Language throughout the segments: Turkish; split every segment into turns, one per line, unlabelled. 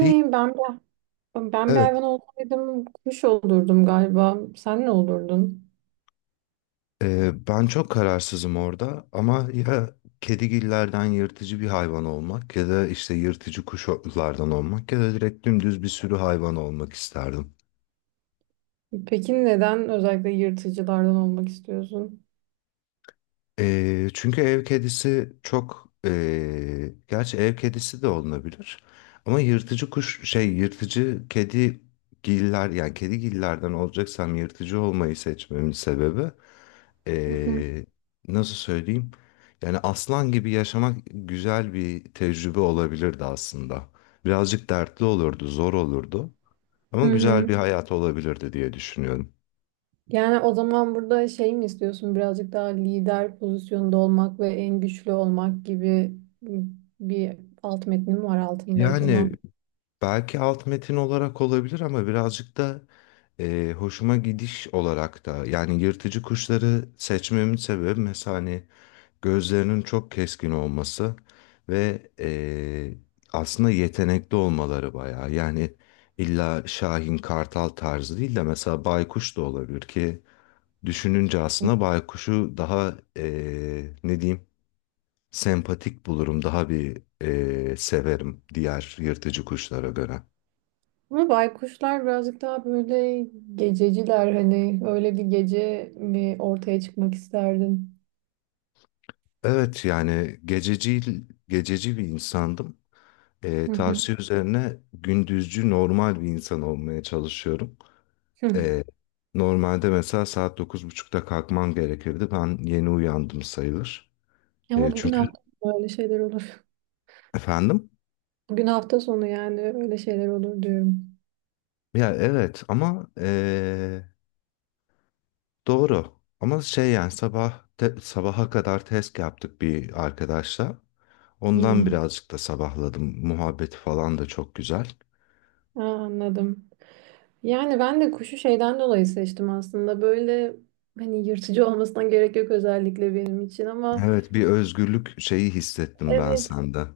Bir,
ben bir, ben bir
evet,
hayvan olsaydım kuş olurdum galiba. Sen ne olurdun?
ben çok kararsızım orada, ama ya kedigillerden yırtıcı bir hayvan olmak, ya da işte yırtıcı kuşlardan olmak, ya da direkt dümdüz bir sürü hayvan olmak isterdim.
Peki neden özellikle yırtıcılardan olmak istiyorsun?
Çünkü ev kedisi çok, gerçi ev kedisi de olunabilir, ama yırtıcı kuş şey yırtıcı kedigiller, yani kedigillerden olacaksam yırtıcı olmayı seçmemin sebebi.
Hı hı.
eee, Nasıl söyleyeyim? Yani aslan gibi yaşamak güzel bir tecrübe olabilirdi aslında. Birazcık dertli olurdu, zor olurdu.
Hı
Ama güzel
hı.
bir hayat olabilirdi diye düşünüyorum.
Yani o zaman burada şey mi istiyorsun? Birazcık daha lider pozisyonda olmak ve en güçlü olmak gibi bir alt metni mi var altında
Yani
acaba?
belki alt metin olarak olabilir, ama birazcık da hoşuma gidiş olarak da, yani yırtıcı kuşları seçmemin sebebi mesela hani gözlerinin çok keskin olması ve aslında yetenekli olmaları bayağı. Yani illa Şahin Kartal tarzı değil de mesela Baykuş da olabilir, ki düşününce aslında Baykuş'u daha ne diyeyim sempatik bulurum, daha bir severim diğer yırtıcı kuşlara göre.
Ama baykuşlar birazcık daha böyle gececiler, hani öyle bir gece mi ortaya çıkmak isterdin?
Evet, yani gececi bir insandım.
Hı hı.
Tavsiye üzerine gündüzcü normal bir insan olmaya çalışıyorum. Ee, Normalde mesela saat 9.30'da kalkmam gerekirdi. Ben yeni uyandım sayılır.
Ama bugün
Çünkü
hafta böyle şeyler olur.
efendim?
Bugün hafta sonu, yani öyle şeyler olur diyorum.
Ya evet ama doğru. Ama şey yani sabaha kadar test yaptık bir arkadaşla. Ondan
Hmm.
birazcık da sabahladım. Muhabbeti falan da çok güzel.
Aa, anladım. Yani ben de kuşu şeyden dolayı seçtim aslında. Böyle hani yırtıcı olmasına gerek yok özellikle benim için ama
Evet, bir özgürlük şeyi hissettim ben
evet.
sende.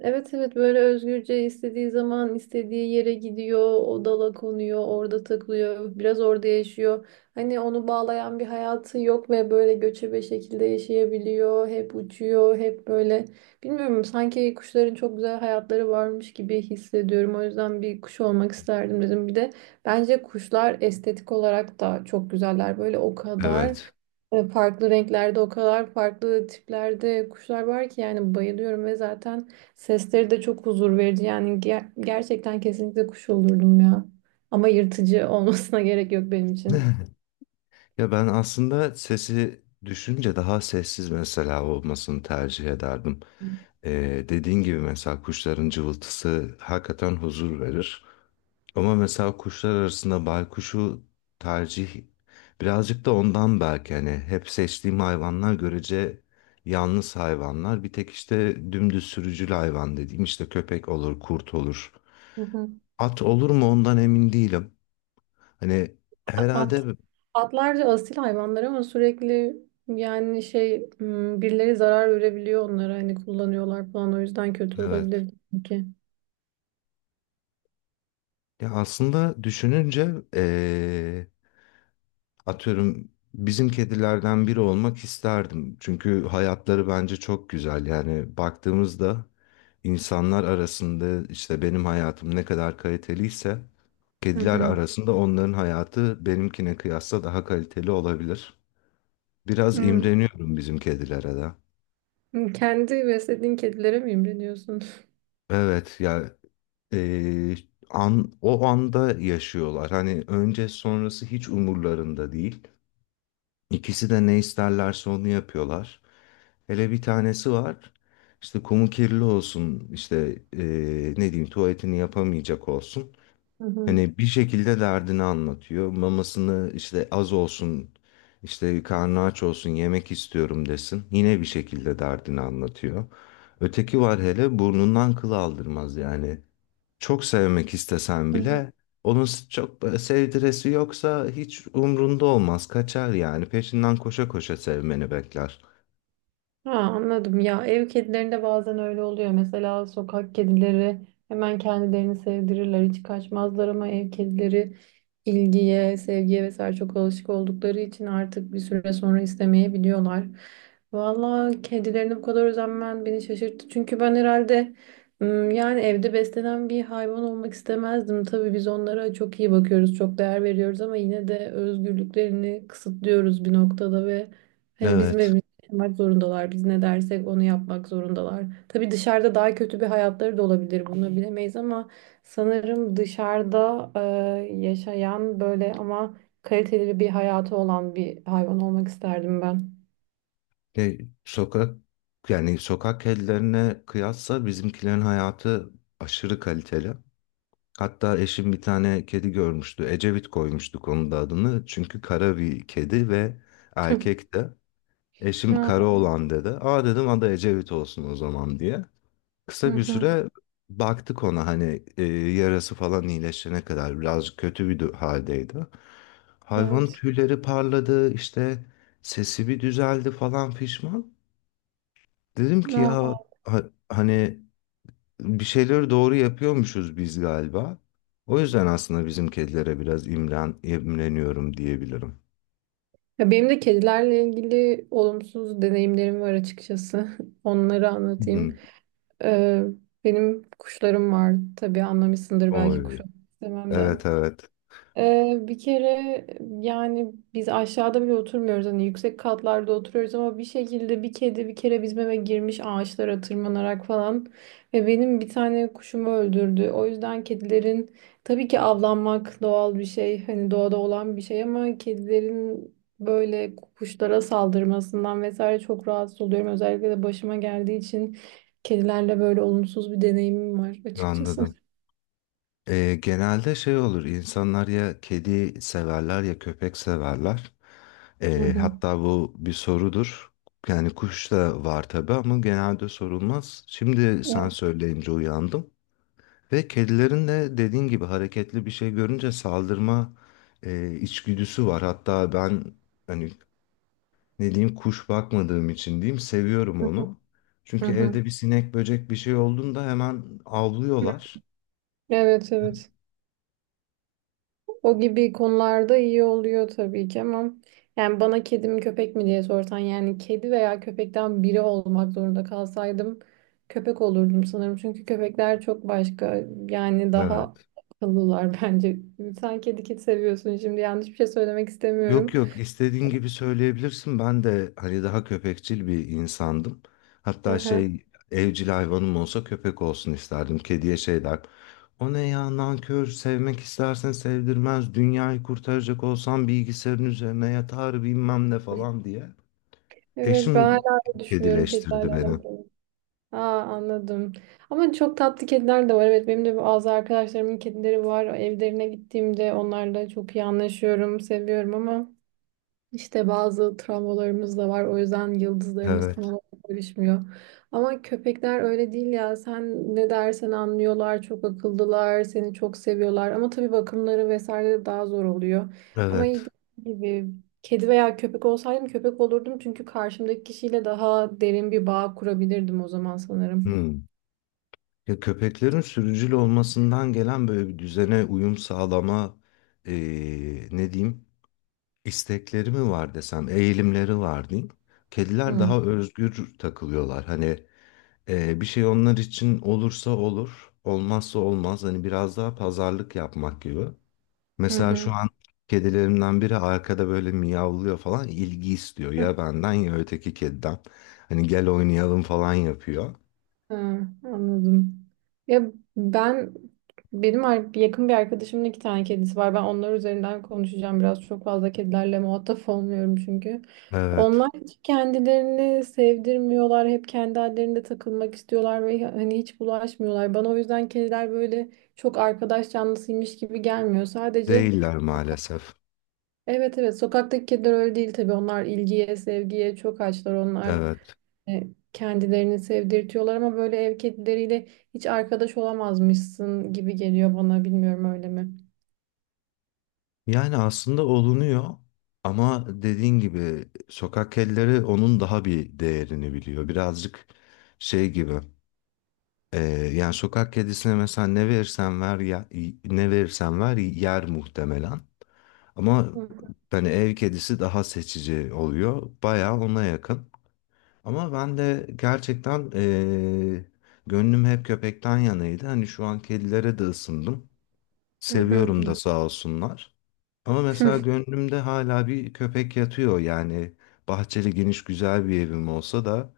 Evet evet, böyle özgürce istediği zaman istediği yere gidiyor, o dala konuyor, orada takılıyor, biraz orada yaşıyor. Hani onu bağlayan bir hayatı yok ve böyle göçebe şekilde yaşayabiliyor, hep uçuyor, hep böyle. Bilmiyorum, sanki kuşların çok güzel hayatları varmış gibi hissediyorum. O yüzden bir kuş olmak isterdim dedim. Bir de bence kuşlar estetik olarak da çok güzeller. Böyle o kadar
Evet.
farklı renklerde, o kadar farklı tiplerde kuşlar var ki yani bayılıyorum ve zaten sesleri de çok huzur verici, yani gerçekten kesinlikle kuş olurdum ya. Ama yırtıcı olmasına gerek yok benim için.
Ya ben aslında sesi düşünce daha sessiz mesela olmasını tercih ederdim. Dediğin gibi mesela kuşların cıvıltısı hakikaten huzur verir. Ama mesela kuşlar arasında baykuşu tercih, birazcık da ondan belki hani hep seçtiğim hayvanlar görece yalnız hayvanlar. Bir tek işte dümdüz sürücül hayvan dediğim işte köpek olur, kurt olur.
Hı hı.
At olur mu ondan emin değilim. Hani
At,
herhalde
atlar da asil hayvanlar ama sürekli yani birileri zarar verebiliyor onlara, hani kullanıyorlar falan, o yüzden kötü
evet.
olabilir ki.
Ya aslında düşününce atıyorum bizim kedilerden biri olmak isterdim. Çünkü hayatları bence çok güzel. Yani baktığımızda insanlar arasında işte benim hayatım ne kadar kaliteliyse
Hı
kediler
hı.
arasında onların hayatı benimkine kıyasla daha kaliteli olabilir. Biraz
Hı.
imreniyorum bizim kedilere de.
Kendi beslediğin kedilere mi imreniyorsun?
Evet ya, eee, o anda yaşıyorlar. Hani önce sonrası hiç umurlarında değil. İkisi de ne isterlerse onu yapıyorlar. Hele bir tanesi var. İşte kumu kirli olsun, işte ne diyeyim tuvaletini yapamayacak olsun.
Hı hı.
Hani bir şekilde derdini anlatıyor. Mamasını işte az olsun, işte karnı aç olsun, yemek istiyorum desin. Yine bir şekilde derdini anlatıyor. Öteki var hele burnundan kıl aldırmaz, yani çok sevmek istesen
Hı hı.
bile çok böyle sevdiresi yoksa hiç umrunda olmaz, kaçar, yani peşinden koşa koşa sevmeni bekler.
Ha, anladım. Ya ev kedilerinde bazen öyle oluyor, mesela sokak kedileri hemen kendilerini sevdirirler, hiç kaçmazlar, ama ev kedileri ilgiye, sevgiye vesaire çok alışık oldukları için artık bir süre sonra istemeyebiliyorlar. Valla kedilerine bu kadar özenmen beni şaşırttı, çünkü ben herhalde yani evde beslenen bir hayvan olmak istemezdim. Tabii biz onlara çok iyi bakıyoruz, çok değer veriyoruz ama yine de özgürlüklerini kısıtlıyoruz bir noktada ve hani bizim
Evet.
evimizde yapmak zorundalar. Biz ne dersek onu yapmak zorundalar. Tabii dışarıda daha kötü bir hayatları da olabilir, bunu bilemeyiz, ama sanırım dışarıda yaşayan, böyle ama kaliteli bir hayatı olan bir hayvan olmak isterdim ben.
E, sokak Yani sokak kedilerine kıyasla bizimkilerin hayatı aşırı kaliteli. Hatta eşim bir tane kedi görmüştü. Ecevit koymuştuk onun da adını. Çünkü kara bir kedi ve erkekti. Eşim
Hı
kara olan dedi. Aa, dedim adı Ecevit olsun o zaman diye.
hı.
Kısa bir
Hı.
süre baktık ona, hani yarası falan iyileşene kadar birazcık kötü bir haldeydi. Hayvanın
Evet.
tüyleri parladı, işte sesi bir düzeldi falan fişman. Dedim ki
Hı.
ya, hani bir şeyleri doğru yapıyormuşuz biz galiba. O yüzden aslında bizim kedilere biraz imreniyorum diyebilirim.
Ya benim de kedilerle ilgili olumsuz deneyimlerim var açıkçası. Onları
Hmm.
anlatayım. Ee, Benim kuşlarım var. Tabii anlamışsındır belki
Oy.
kuş istememden.
Evet, evet,
Bir kere yani biz aşağıda bile oturmuyoruz, hani yüksek katlarda oturuyoruz, ama bir şekilde bir kedi bir kere bizim eve girmiş ağaçlara tırmanarak falan ve benim bir tane kuşumu öldürdü. O yüzden kedilerin, tabii ki avlanmak doğal bir şey, hani doğada olan bir şey, ama kedilerin böyle kuşlara saldırmasından vesaire çok rahatsız oluyorum. Özellikle de başıma geldiği için kedilerle böyle olumsuz bir deneyimim var açıkçası.
anladım. Genelde şey olur, insanlar ya kedi severler ya köpek severler.
Hı hı.
Hatta bu bir sorudur. Yani kuş da var tabii ama genelde sorulmaz. Şimdi
Hı
sen söyleyince uyandım. Ve kedilerin de dediğin gibi hareketli bir şey görünce saldırma içgüdüsü var. Hatta ben hani ne diyeyim kuş bakmadığım için diyeyim seviyorum
hı.
onu. Çünkü
Hı
evde bir sinek, böcek, bir şey olduğunda hemen
hı.
avlıyorlar.
Evet evet. O gibi konularda iyi oluyor tabii ki, ama yani bana kedi mi köpek mi diye sorsan, yani kedi veya köpekten biri olmak zorunda kalsaydım köpek olurdum sanırım. Çünkü köpekler çok başka, yani daha
Evet.
akıllılar. Bence sen kedi seviyorsun şimdi, yanlış bir şey söylemek
Yok,
istemiyorum.
yok, istediğin gibi söyleyebilirsin. Ben de hani daha köpekçil bir insandım. Hatta
Aha.
şey, evcil hayvanım olsa köpek olsun isterdim. Kediye şey der. O ne ya, nankör, sevmek istersen sevdirmez. Dünyayı kurtaracak olsan bilgisayarın üzerine yatar bilmem ne falan diye.
Evet, ben
Eşim
hala öyle düşünüyorum kedilerle
kedileştirdi beni.
alakalı. Aa, anladım. Ama çok tatlı kediler de var. Evet, benim de bazı arkadaşlarımın kedileri var. Evlerine gittiğimde onlarla çok iyi anlaşıyorum, seviyorum, ama işte bazı travmalarımız da var. O yüzden yıldızlarımız tam
Evet.
olarak görüşmüyor. Ama köpekler öyle değil ya. Sen ne dersen anlıyorlar, çok akıllılar, seni çok seviyorlar. Ama tabii bakımları vesaire de daha zor oluyor. Ama iyi
Evet.
gibi. Kedi veya köpek olsaydım köpek olurdum, çünkü karşımdaki kişiyle daha derin bir bağ kurabilirdim o zaman sanırım.
Hmm. Ya köpeklerin sürücül olmasından gelen böyle bir düzene uyum sağlama ne diyeyim? İstekleri mi var desem, eğilimleri var diyeyim. Kediler
Hı
daha özgür takılıyorlar. Hani bir şey onlar için olursa olur, olmazsa olmaz. Hani biraz daha pazarlık yapmak gibi.
hı
Mesela
hı.
şu an kedilerimden biri arkada böyle miyavlıyor falan, ilgi istiyor. Ya benden ya öteki kediden. Hani gel oynayalım falan yapıyor.
Hı, anladım. Ya ben benim yakın bir arkadaşımın iki tane kedisi var. Ben onlar üzerinden konuşacağım biraz. Çok fazla kedilerle muhatap olmuyorum çünkü.
Evet.
Onlar hiç kendilerini sevdirmiyorlar. Hep kendi hallerinde takılmak istiyorlar ve hani hiç bulaşmıyorlar. Bana o yüzden kediler böyle çok arkadaş canlısıymış gibi gelmiyor. Sadece
Değiller maalesef.
evet evet, sokaktaki kediler öyle değil tabii, onlar ilgiye sevgiye çok açlar, onlar
Evet.
e, kendilerini sevdirtiyorlar, ama böyle ev kedileriyle hiç arkadaş olamazmışsın gibi geliyor bana, bilmiyorum, öyle mi?
Yani aslında olunuyor, ama dediğin gibi sokak kedileri onun daha bir değerini biliyor. Birazcık şey gibi. e, Yani sokak kedisine mesela ne verirsen ver yer muhtemelen. Ama hani ev kedisi daha seçici oluyor. Bayağı ona yakın. Ama ben de gerçekten gönlüm hep köpekten yanaydı. Hani şu an kedilere de ısındım.
Hı hı.
Seviyorum da sağ olsunlar. Ama mesela gönlümde hala bir köpek yatıyor. Yani bahçeli geniş güzel bir evim olsa da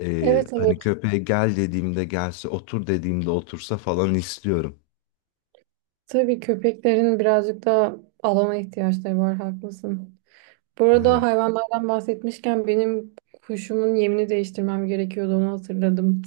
Evet
hani
evet.
köpeğe gel dediğimde gelse, otur dediğimde otursa falan istiyorum.
Tabii köpeklerin birazcık daha alana ihtiyaçları var, haklısın. Bu arada
Evet,
hayvanlardan bahsetmişken benim kuşumun yemini değiştirmem gerekiyordu, onu hatırladım.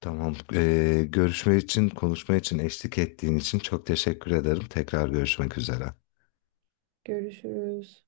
tamam. Görüşme için, konuşma için, eşlik ettiğin için çok teşekkür ederim. Tekrar görüşmek üzere.
Görüşürüz.